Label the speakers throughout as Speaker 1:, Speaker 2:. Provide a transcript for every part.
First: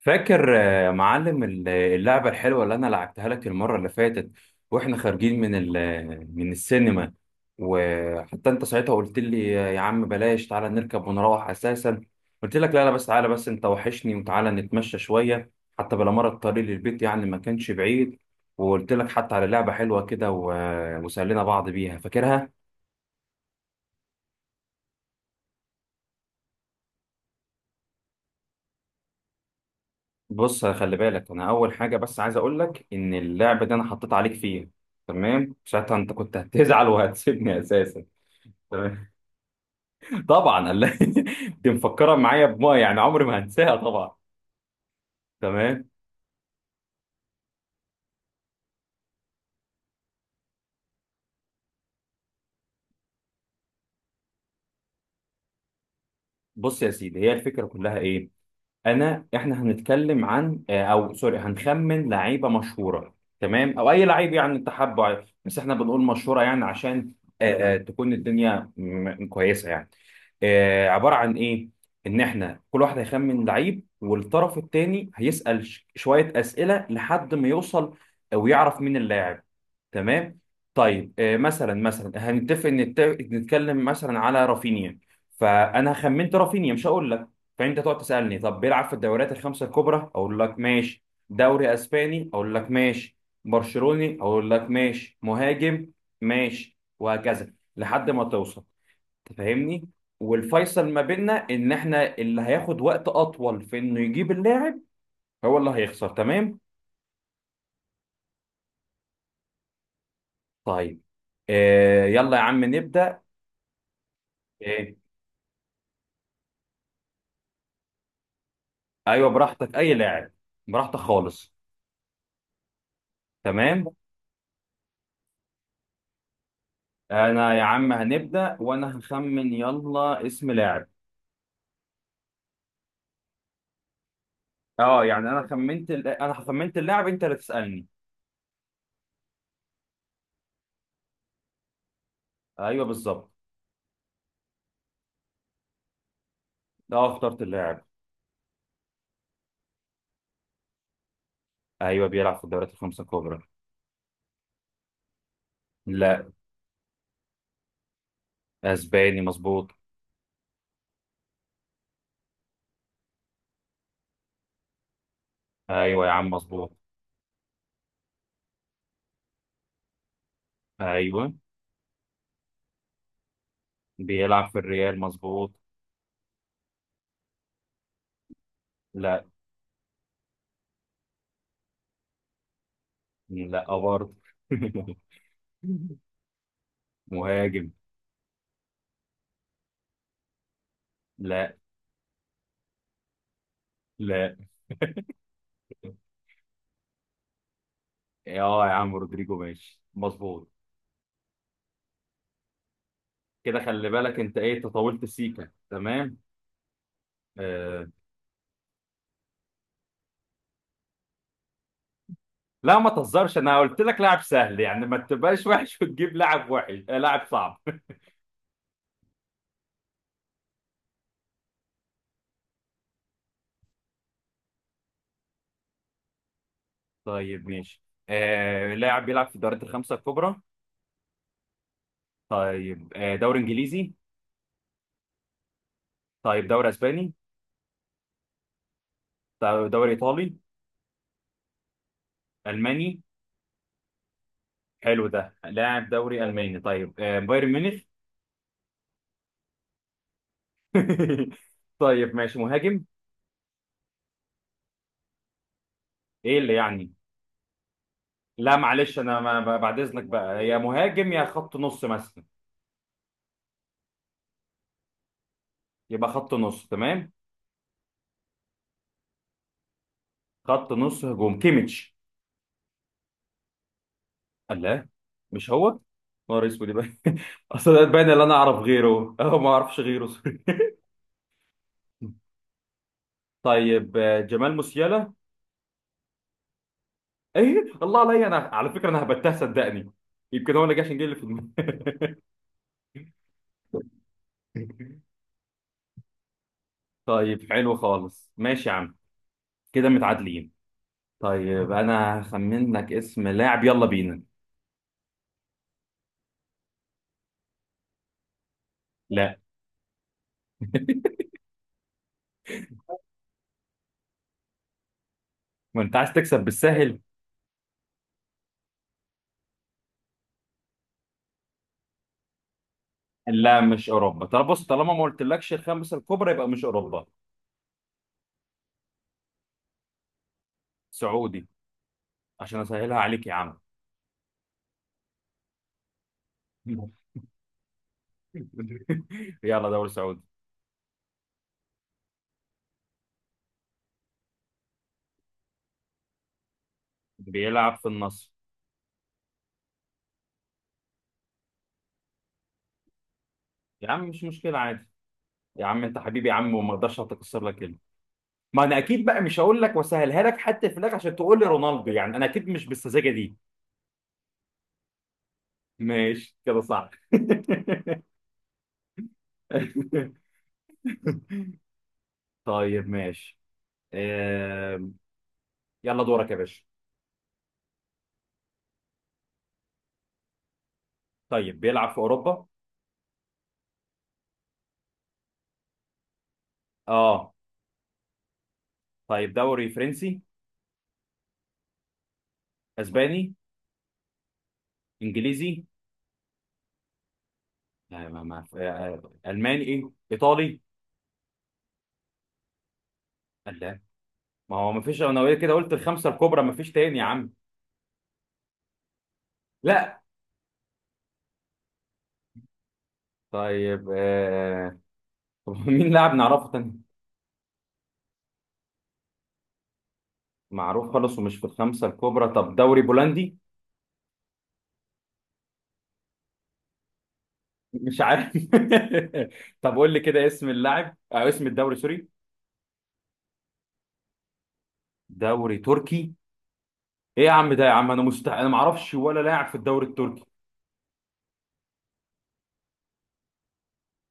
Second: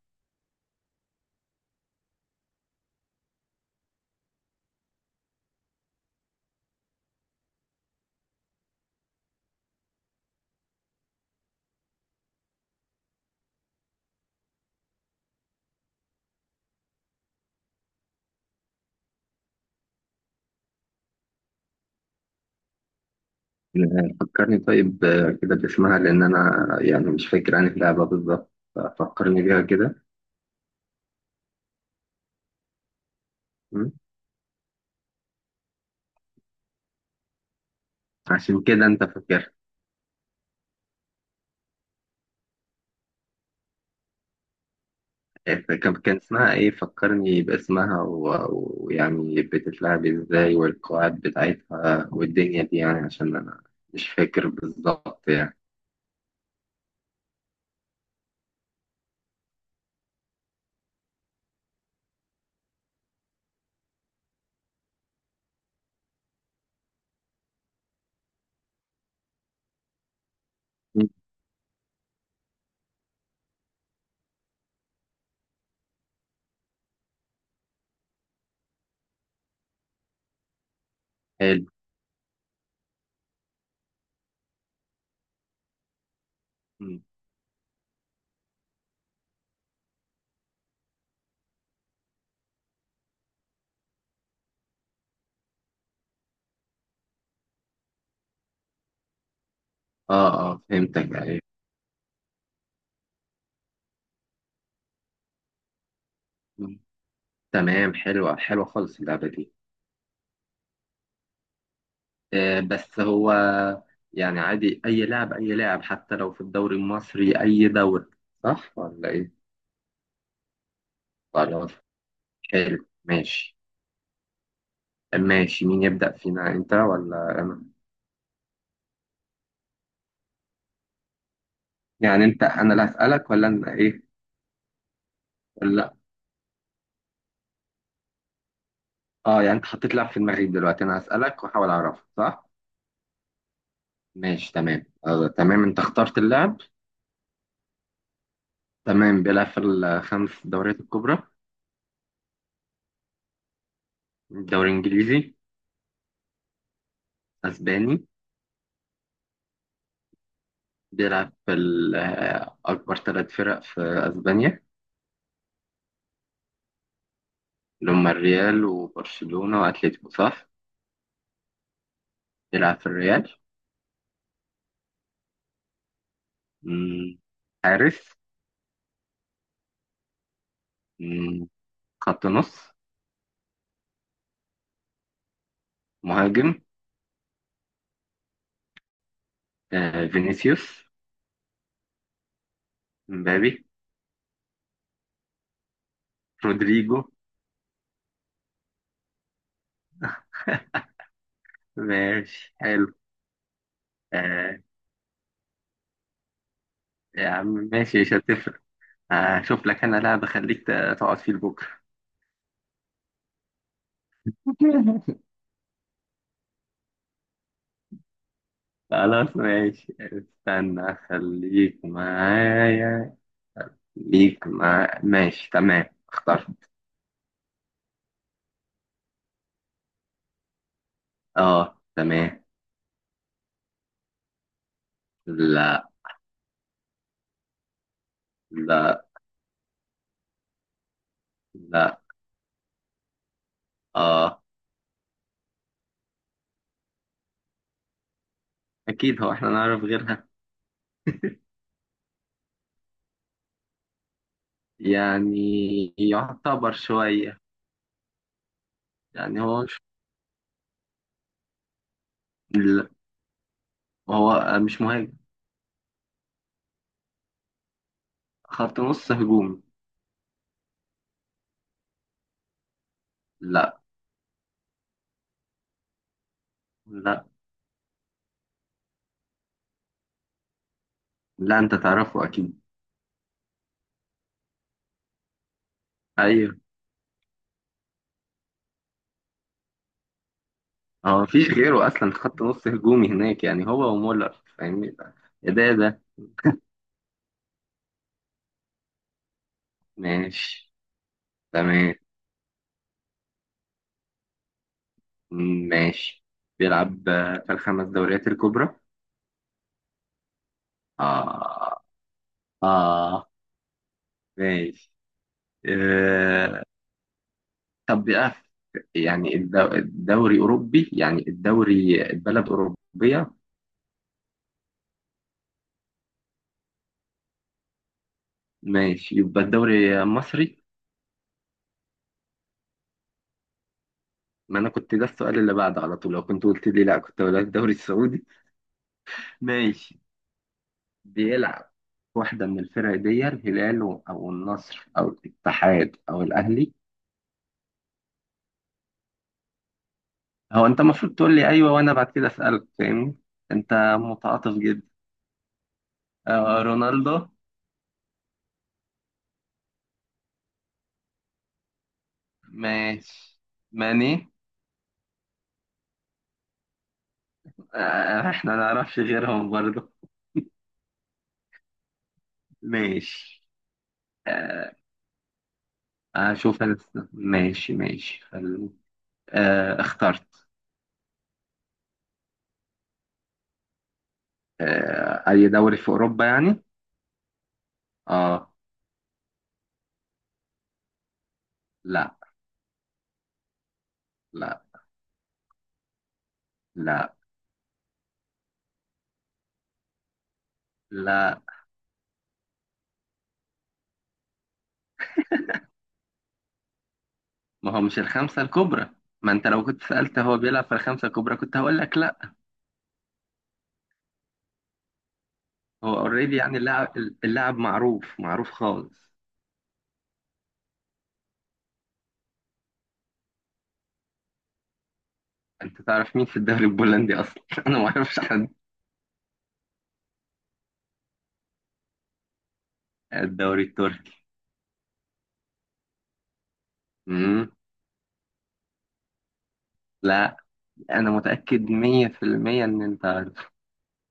Speaker 1: فاكر يا معلم اللعبة الحلوة اللي أنا لعبتها لك المرة اللي فاتت، وإحنا خارجين من من السينما. وحتى أنت ساعتها قلت لي يا عم بلاش، تعالى نركب ونروح أساسا. قلت لك لا لا، بس تعالى، بس أنت وحشني وتعالى نتمشى شوية، حتى بلا مرة الطريق للبيت يعني ما كانش بعيد. وقلت لك حتى على لعبة حلوة كده وسألنا بعض بيها، فاكرها؟
Speaker 2: فكرني طيب، كده باسمها، لأن أنا يعني مش فاكر عن اللعبة بالظبط، ففكرني بيها كده.
Speaker 1: بص خلي بالك، انا اول حاجه بس عايز اقول لك ان اللعب ده انا
Speaker 2: مم.
Speaker 1: حطيت عليك فيه. تمام ساعتها انت كنت هتزعل وهتسيبني اساسا.
Speaker 2: عشان كده أنت
Speaker 1: تمام.
Speaker 2: فاكر.
Speaker 1: طبعا دي مفكره معايا بما يعني عمري ما هنساها طبعا. تمام.
Speaker 2: كان اسمها إيه؟ فكرني باسمها ويعني بتتلعب إزاي والقواعد بتاعتها والدنيا دي، يعني عشان أنا مش فاكر بالظبط يعني.
Speaker 1: بص يا سيدي، هي الفكره كلها ايه. احنا هنتكلم عن او سوري، هنخمن لعيبه مشهوره، تمام، او اي لعيب يعني انت حابه عادي. بس احنا بنقول مشهوره يعني عشان تكون الدنيا كويسه يعني.
Speaker 2: مم.
Speaker 1: عباره عن ايه. ان احنا كل واحد هيخمن لعيب، والطرف الثاني هيسال شويه اسئله لحد ما يوصل ويعرف مين اللاعب. تمام. طيب
Speaker 2: حلو.
Speaker 1: مثلا مثلا هنتفق نتكلم مثلا على رافينيا. فانا خمنت رافينيا، مش
Speaker 2: مم.
Speaker 1: هقول لك. فانت تقعد تسالني، طب بيلعب في الدوريات الخمسه الكبرى؟ اقول لك ماشي. دوري اسباني؟ اقول لك ماشي. برشلوني؟ اقول لك ماشي، مهاجم، ماشي، وهكذا لحد ما توصل. تفهمني.
Speaker 2: آه، آه،
Speaker 1: والفيصل ما
Speaker 2: فهمتك.
Speaker 1: بيننا
Speaker 2: أيوه.
Speaker 1: ان احنا اللي هياخد وقت اطول في انه يجيب اللاعب هو اللي هيخسر. تمام.
Speaker 2: مم. تمام، حلوة حلوة خالص اللعبة دي.
Speaker 1: طيب يلا يا عم
Speaker 2: بس
Speaker 1: نبدا.
Speaker 2: هو يعني عادي،
Speaker 1: آه
Speaker 2: أي لاعب أي لاعب، حتى لو في الدوري المصري، أي دوري، صح ولا
Speaker 1: ايوه،
Speaker 2: إيه؟
Speaker 1: براحتك اي لاعب، براحتك خالص.
Speaker 2: خلاص، حلو، ماشي.
Speaker 1: تمام.
Speaker 2: ماشي، مين يبدأ فينا، أنت ولا
Speaker 1: انا يا
Speaker 2: أنا؟
Speaker 1: عم هنبدا، وانا هخمن، يلا اسم لاعب.
Speaker 2: يعني أنت، أنا اللي هسألك ولا أنا، إيه؟
Speaker 1: اه يعني انا خمنت
Speaker 2: ولا،
Speaker 1: انا خمنت اللاعب، انت اللي تسالني.
Speaker 2: أه، يعني أنت حطيت لاعب في دماغي دلوقتي، أنا هسألك وأحاول أعرفه، صح؟
Speaker 1: ايوه بالظبط.
Speaker 2: ماشي، تمام. تمام، أنت اخترت اللاعب.
Speaker 1: اه اخترت اللاعب.
Speaker 2: تمام، بيلعب في الخمس دوريات الكبرى.
Speaker 1: ايوه بيلعب في الدوريات الخمسه الكبرى.
Speaker 2: الدوري الإنجليزي؟
Speaker 1: لا.
Speaker 2: أسباني.
Speaker 1: اسباني مظبوط.
Speaker 2: بيلعب في أكبر ثلاث فرق في أسبانيا،
Speaker 1: ايوه يا عم مظبوط.
Speaker 2: اللي هما الريال وبرشلونة وأتلتيكو، صح؟
Speaker 1: ايوه
Speaker 2: يلعب في الريال.
Speaker 1: بيلعب في الريال مظبوط.
Speaker 2: مم. حارس؟
Speaker 1: لا.
Speaker 2: مم. خط نص؟
Speaker 1: لا برضه.
Speaker 2: مهاجم؟
Speaker 1: مهاجم.
Speaker 2: آه. فينيسيوس؟
Speaker 1: لا.
Speaker 2: مبابي؟
Speaker 1: لا.
Speaker 2: رودريجو؟
Speaker 1: اه يا عم رودريجو ماشي مظبوط.
Speaker 2: ماشي، حلو.
Speaker 1: كده خلي بالك انت ايه،
Speaker 2: آه.
Speaker 1: أنت طولت سيكا تمام.
Speaker 2: يا عم،
Speaker 1: آه.
Speaker 2: ماشي، مش هتفرق. هشوف لك أنا لاعب أخليك تقعد فيه لبكرة.
Speaker 1: لا ما تهزرش، انا قلت لك لاعب سهل يعني، ما تبقاش وحش وتجيب لاعب وحش، لاعب صعب.
Speaker 2: خلاص، ماشي، استنى، أخليك معايا. ليك مع ماشي، تمام. اختار.
Speaker 1: طيب ماشي. لاعب بيلعب في الدوريات الخمسة الكبرى.
Speaker 2: اه، تمام.
Speaker 1: طيب دوري انجليزي.
Speaker 2: لا.
Speaker 1: طيب دوري اسباني.
Speaker 2: لا،
Speaker 1: طيب دوري ايطالي.
Speaker 2: لا،
Speaker 1: الماني.
Speaker 2: اه،
Speaker 1: حلو ده لاعب دوري الماني. طيب بايرن ميونخ.
Speaker 2: اكيد هو احنا نعرف غيرها
Speaker 1: طيب ماشي، مهاجم.
Speaker 2: يعني.
Speaker 1: ايه اللي
Speaker 2: يعتبر
Speaker 1: يعني.
Speaker 2: شوية
Speaker 1: لا معلش، انا
Speaker 2: يعني. هو
Speaker 1: بعد
Speaker 2: مش،
Speaker 1: اذنك بقى، يا مهاجم يا خط نص مثلا.
Speaker 2: لا، هو مش مهاجم.
Speaker 1: يبقى خط نص تمام.
Speaker 2: خط نص هجومي.
Speaker 1: خط نص هجوم، كيميتش.
Speaker 2: لا.
Speaker 1: الله. مش هو. نهار اسود يبقى.
Speaker 2: لا،
Speaker 1: اصل ده باين اللي انا اعرف غيره، اه ما اعرفش غيره.
Speaker 2: لا، انت تعرفه اكيد.
Speaker 1: طيب جمال موسيالا.
Speaker 2: ايوه.
Speaker 1: ايه الله عليا، انا على فكره انا هبتها صدقني، يمكن هو اللي جه عشان جه اللي في
Speaker 2: هو
Speaker 1: دماغي.
Speaker 2: مفيش غيره اصلا خط نص هجومي هناك، يعني هو ومولر، فاهمني. يا ده ده.
Speaker 1: طيب حلو خالص ماشي يا عم، كده متعادلين.
Speaker 2: ماشي،
Speaker 1: طيب
Speaker 2: تمام.
Speaker 1: انا هخمن لك اسم لاعب، يلا بينا.
Speaker 2: ماشي، بيلعب في الخمس دوريات الكبرى.
Speaker 1: لا.
Speaker 2: اه. اه، ماشي.
Speaker 1: ما انت عايز تكسب
Speaker 2: آه،
Speaker 1: بالسهل.
Speaker 2: طب بقى، يعني الدوري أوروبي، يعني الدوري البلد أوروبية.
Speaker 1: لا مش اوروبا، طب بص طالما ما قلتلكش الخمسه الكبرى يبقى مش اوروبا.
Speaker 2: ماشي، يبقى الدوري مصري.
Speaker 1: سعودي، عشان اسهلها عليك يا عم.
Speaker 2: ما أنا كنت ده السؤال اللي بعده على طول، لو كنت قلت لي لا كنت هقول لك الدوري السعودي.
Speaker 1: يلا دوري
Speaker 2: ماشي.
Speaker 1: سعودي.
Speaker 2: بيلعب. واحدة من الفرق دي، الهلال أو النصر أو الاتحاد أو الأهلي.
Speaker 1: بيلعب في النصر.
Speaker 2: هو أنت المفروض تقول لي أيوه، وأنا بعد كده أسألك، فاهمني.
Speaker 1: يا
Speaker 2: أنت
Speaker 1: عم مش
Speaker 2: متعاطف
Speaker 1: مشكله عادي.
Speaker 2: جدا.
Speaker 1: يا عم انت حبيبي يا عم،
Speaker 2: آه،
Speaker 1: وما اقدرش
Speaker 2: رونالدو؟
Speaker 1: اتكسر لك. ما انا اكيد بقى مش هقول لك واسهلها لك حتى في الاخر عشان تقول لي رونالدو، يعني انا اكيد مش بالسذاجه دي.
Speaker 2: ماشي. ماني؟
Speaker 1: ماشي كده صح.
Speaker 2: آه، إحنا ما نعرفش غيرهم برضه.
Speaker 1: طيب ماشي.
Speaker 2: ماشي. آه،
Speaker 1: آم، يلا دورك يا
Speaker 2: أشوف
Speaker 1: باشا.
Speaker 2: أنا. ماشي، ماشي. خلو. اخترت.
Speaker 1: طيب بيلعب في اوروبا.
Speaker 2: أي دوري في أوروبا يعني؟
Speaker 1: اه.
Speaker 2: آه.
Speaker 1: طيب دوري فرنسي.
Speaker 2: لا.
Speaker 1: اسباني.
Speaker 2: لا،
Speaker 1: انجليزي.
Speaker 2: لا،
Speaker 1: لا ما ما آه، آه، الماني ايه ايطالي.
Speaker 2: لا.
Speaker 1: لا. ما هو ما فيش، انا كده قلت الخمسه الكبرى ما فيش تاني يا عم.
Speaker 2: ما هو مش الخمسة الكبرى. ما أنت لو كنت
Speaker 1: لا.
Speaker 2: سألت هو بيلعب في الخمسة الكبرى كنت هقول لك لا.
Speaker 1: طيب طب مين
Speaker 2: هو
Speaker 1: لاعب
Speaker 2: أوريدي
Speaker 1: نعرفه
Speaker 2: يعني
Speaker 1: تاني.
Speaker 2: اللاعب. اللاعب معروف، معروف خالص.
Speaker 1: معروف خالص ومش في الخمسة الكبرى، طب دوري بولندي.
Speaker 2: أنت تعرف مين في الدوري البولندي أصلا؟ أنا ما
Speaker 1: مش
Speaker 2: أعرفش
Speaker 1: عارف.
Speaker 2: حد.
Speaker 1: طب قول لي كده اسم اللاعب أو اسم الدوري، سوري.
Speaker 2: الدوري التركي.
Speaker 1: دوري تركي. ايه يا
Speaker 2: مم.
Speaker 1: عم ده، يا عم انا مستحيل انا ما اعرفش ولا لاعب في الدوري التركي.
Speaker 2: لا، أنا متأكد 100% إن أنت عارف.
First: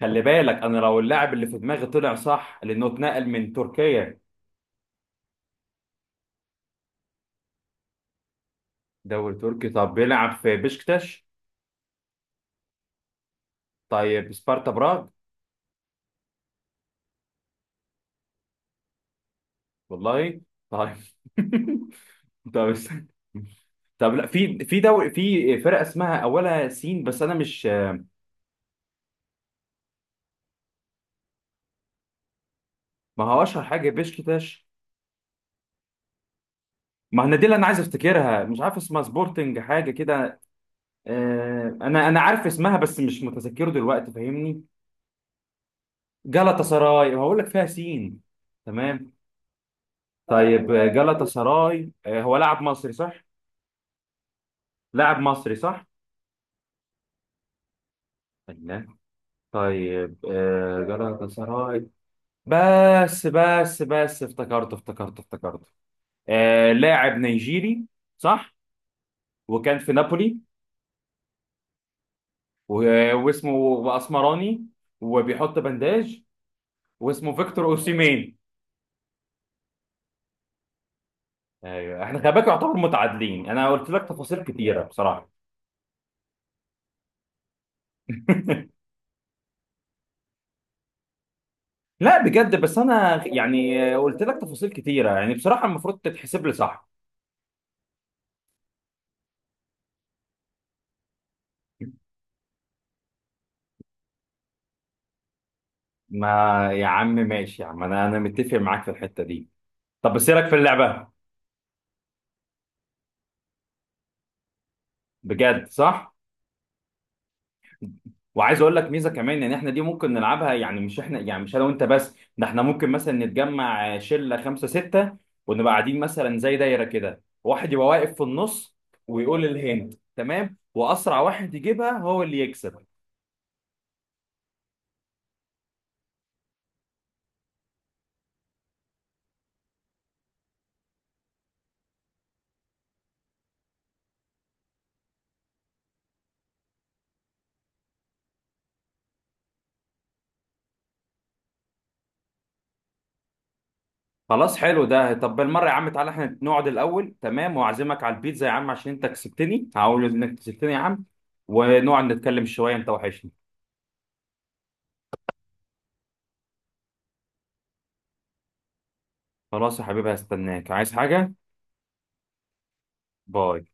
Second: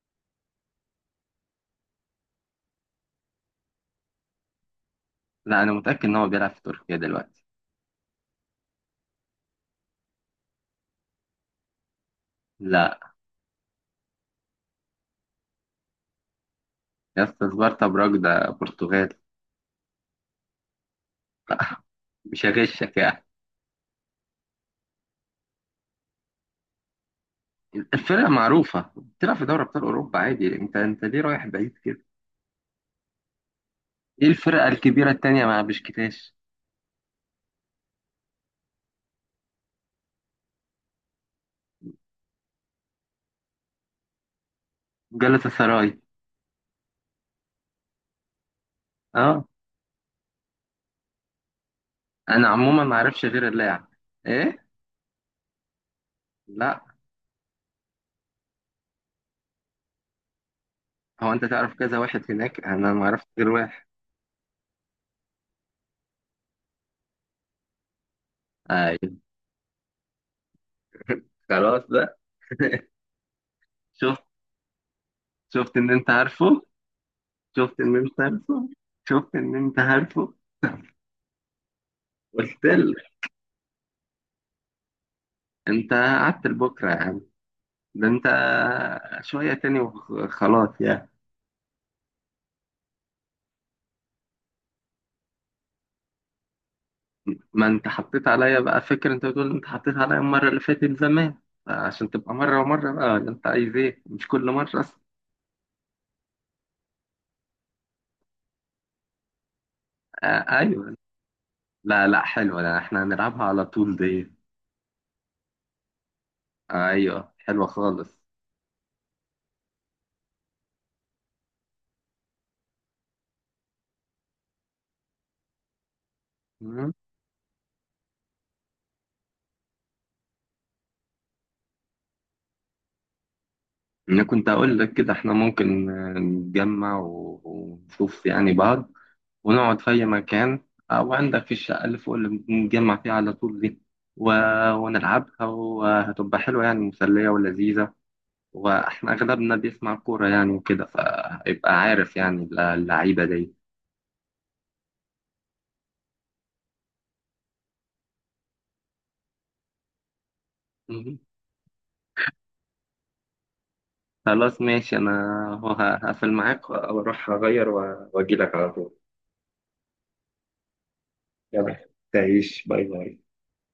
Speaker 1: خلي بالك انا لو اللاعب اللي في دماغي طلع صح لانه اتنقل من تركيا.
Speaker 2: لا، أنا متأكد إن هو بيلعب في تركيا دلوقتي.
Speaker 1: دوري تركي، طب بيلعب في بشكتاش.
Speaker 2: لا.
Speaker 1: طيب سبارتا براغ.
Speaker 2: يا اسطى، سبارتا براج ده برتغال.
Speaker 1: والله. طيب.
Speaker 2: لا. مش
Speaker 1: طب
Speaker 2: هغشك
Speaker 1: است-
Speaker 2: يعني.
Speaker 1: طب لا في في دوري، في فرقة اسمها اولها سين بس انا مش.
Speaker 2: الفرقة معروفة، بتلعب في دوري أبطال أوروبا عادي، أنت ليه رايح بعيد كده؟
Speaker 1: ما هو اشهر حاجه
Speaker 2: إيه
Speaker 1: بيشكتاش.
Speaker 2: الفرقة الكبيرة التانية مع بشكتاش؟
Speaker 1: ما انا دي اللي انا عايز افتكرها مش عارف اسمها، سبورتنج حاجه كده. آه انا عارف اسمها بس مش متذكره دلوقتي، فاهمني.
Speaker 2: جلطة سراي.
Speaker 1: جالاتا سراي، هقول لك فيها سين. تمام.
Speaker 2: أه.
Speaker 1: طيب جالاتا سراي، آه هو
Speaker 2: أنا
Speaker 1: لاعب
Speaker 2: عموما
Speaker 1: مصري
Speaker 2: ما
Speaker 1: صح.
Speaker 2: أعرفش غير اللاعب. إيه؟
Speaker 1: لاعب مصري صح.
Speaker 2: لا.
Speaker 1: الله. طيب جالاتا
Speaker 2: هو أنت تعرف
Speaker 1: سراي.
Speaker 2: كذا واحد هناك، أنا ما أعرفش
Speaker 1: بس
Speaker 2: غير
Speaker 1: بس
Speaker 2: واحد.
Speaker 1: بس افتكرته افتكرته افتكرته. آه لاعب نيجيري صح.
Speaker 2: أيوة،
Speaker 1: وكان في نابولي.
Speaker 2: خلاص بقى.
Speaker 1: واسمه
Speaker 2: شفت.
Speaker 1: بأسمراني، وبيحط
Speaker 2: شفت إن أنت
Speaker 1: بنداج،
Speaker 2: عارفه.
Speaker 1: واسمه فيكتور
Speaker 2: شفت إن أنت
Speaker 1: اوسيمين.
Speaker 2: عارفه. شفت إن أنت عارفه.
Speaker 1: ايوه احنا خلي بالك
Speaker 2: قلت
Speaker 1: يعتبر
Speaker 2: لك،
Speaker 1: متعادلين، انا قلت لك تفاصيل كتيره بصراحه.
Speaker 2: أنت قعدت لبكرة. ده انت شوية تاني وخلاص يعني.
Speaker 1: لا بجد، بس انا يعني قلت لك تفاصيل كتيره يعني بصراحه المفروض تتحسب لي صح.
Speaker 2: ما انت حطيت عليا بقى فكرة، انت بتقول انت حطيت عليا المرة اللي فاتت زمان، عشان تبقى مرة ومرة بقى، ولا انت عايز ايه، مش كل مرة اصلا.
Speaker 1: ما، يا عم ماشي يا عم، انا متفق معاك في الحته دي. طب
Speaker 2: آه،
Speaker 1: بس إيه رايك في
Speaker 2: ايوه.
Speaker 1: اللعبه؟
Speaker 2: لا، لا، حلوة، لا احنا هنلعبها على طول دي.
Speaker 1: بجد صح.
Speaker 2: آه، ايوه، حلوة خالص.
Speaker 1: وعايز اقول لك ميزه كمان، ان احنا دي ممكن نلعبها، يعني مش احنا يعني مش انا وانت بس، ده احنا ممكن مثلا نتجمع شله خمسه سته، ونبقى قاعدين مثلا زي دايره
Speaker 2: مم.
Speaker 1: كده، واحد يبقى واقف في النص ويقول الهند تمام، واسرع واحد يجيبها هو اللي يكسب.
Speaker 2: انا كنت اقول لك كده، احنا ممكن نتجمع ونشوف يعني بعض، ونقعد في أي مكان، أو عندك في الشقة اللي فوق اللي بنتجمع فيها على طول دي، و... ونلعبها وهتبقى حلوة يعني، مسلية ولذيذة. وإحنا أغلبنا بيسمع كورة يعني، وكده فيبقى عارف يعني اللعيبة دي.
Speaker 1: خلاص حلو ده، طب بالمره يا عم تعالى احنا نقعد الاول تمام، واعزمك على البيتزا يا عم عشان انت كسبتني، هقول انك كسبتني يا عم.
Speaker 2: مهم.
Speaker 1: ونقعد نتكلم شويه، انت وحشني.
Speaker 2: خلاص ماشي. أنا هو هقفل معاك وأروح أغير وأجيلك على طول.
Speaker 1: خلاص يا حبيبي هستناك، عايز حاجه؟
Speaker 2: يلا تعيش، باي باي.
Speaker 1: باي.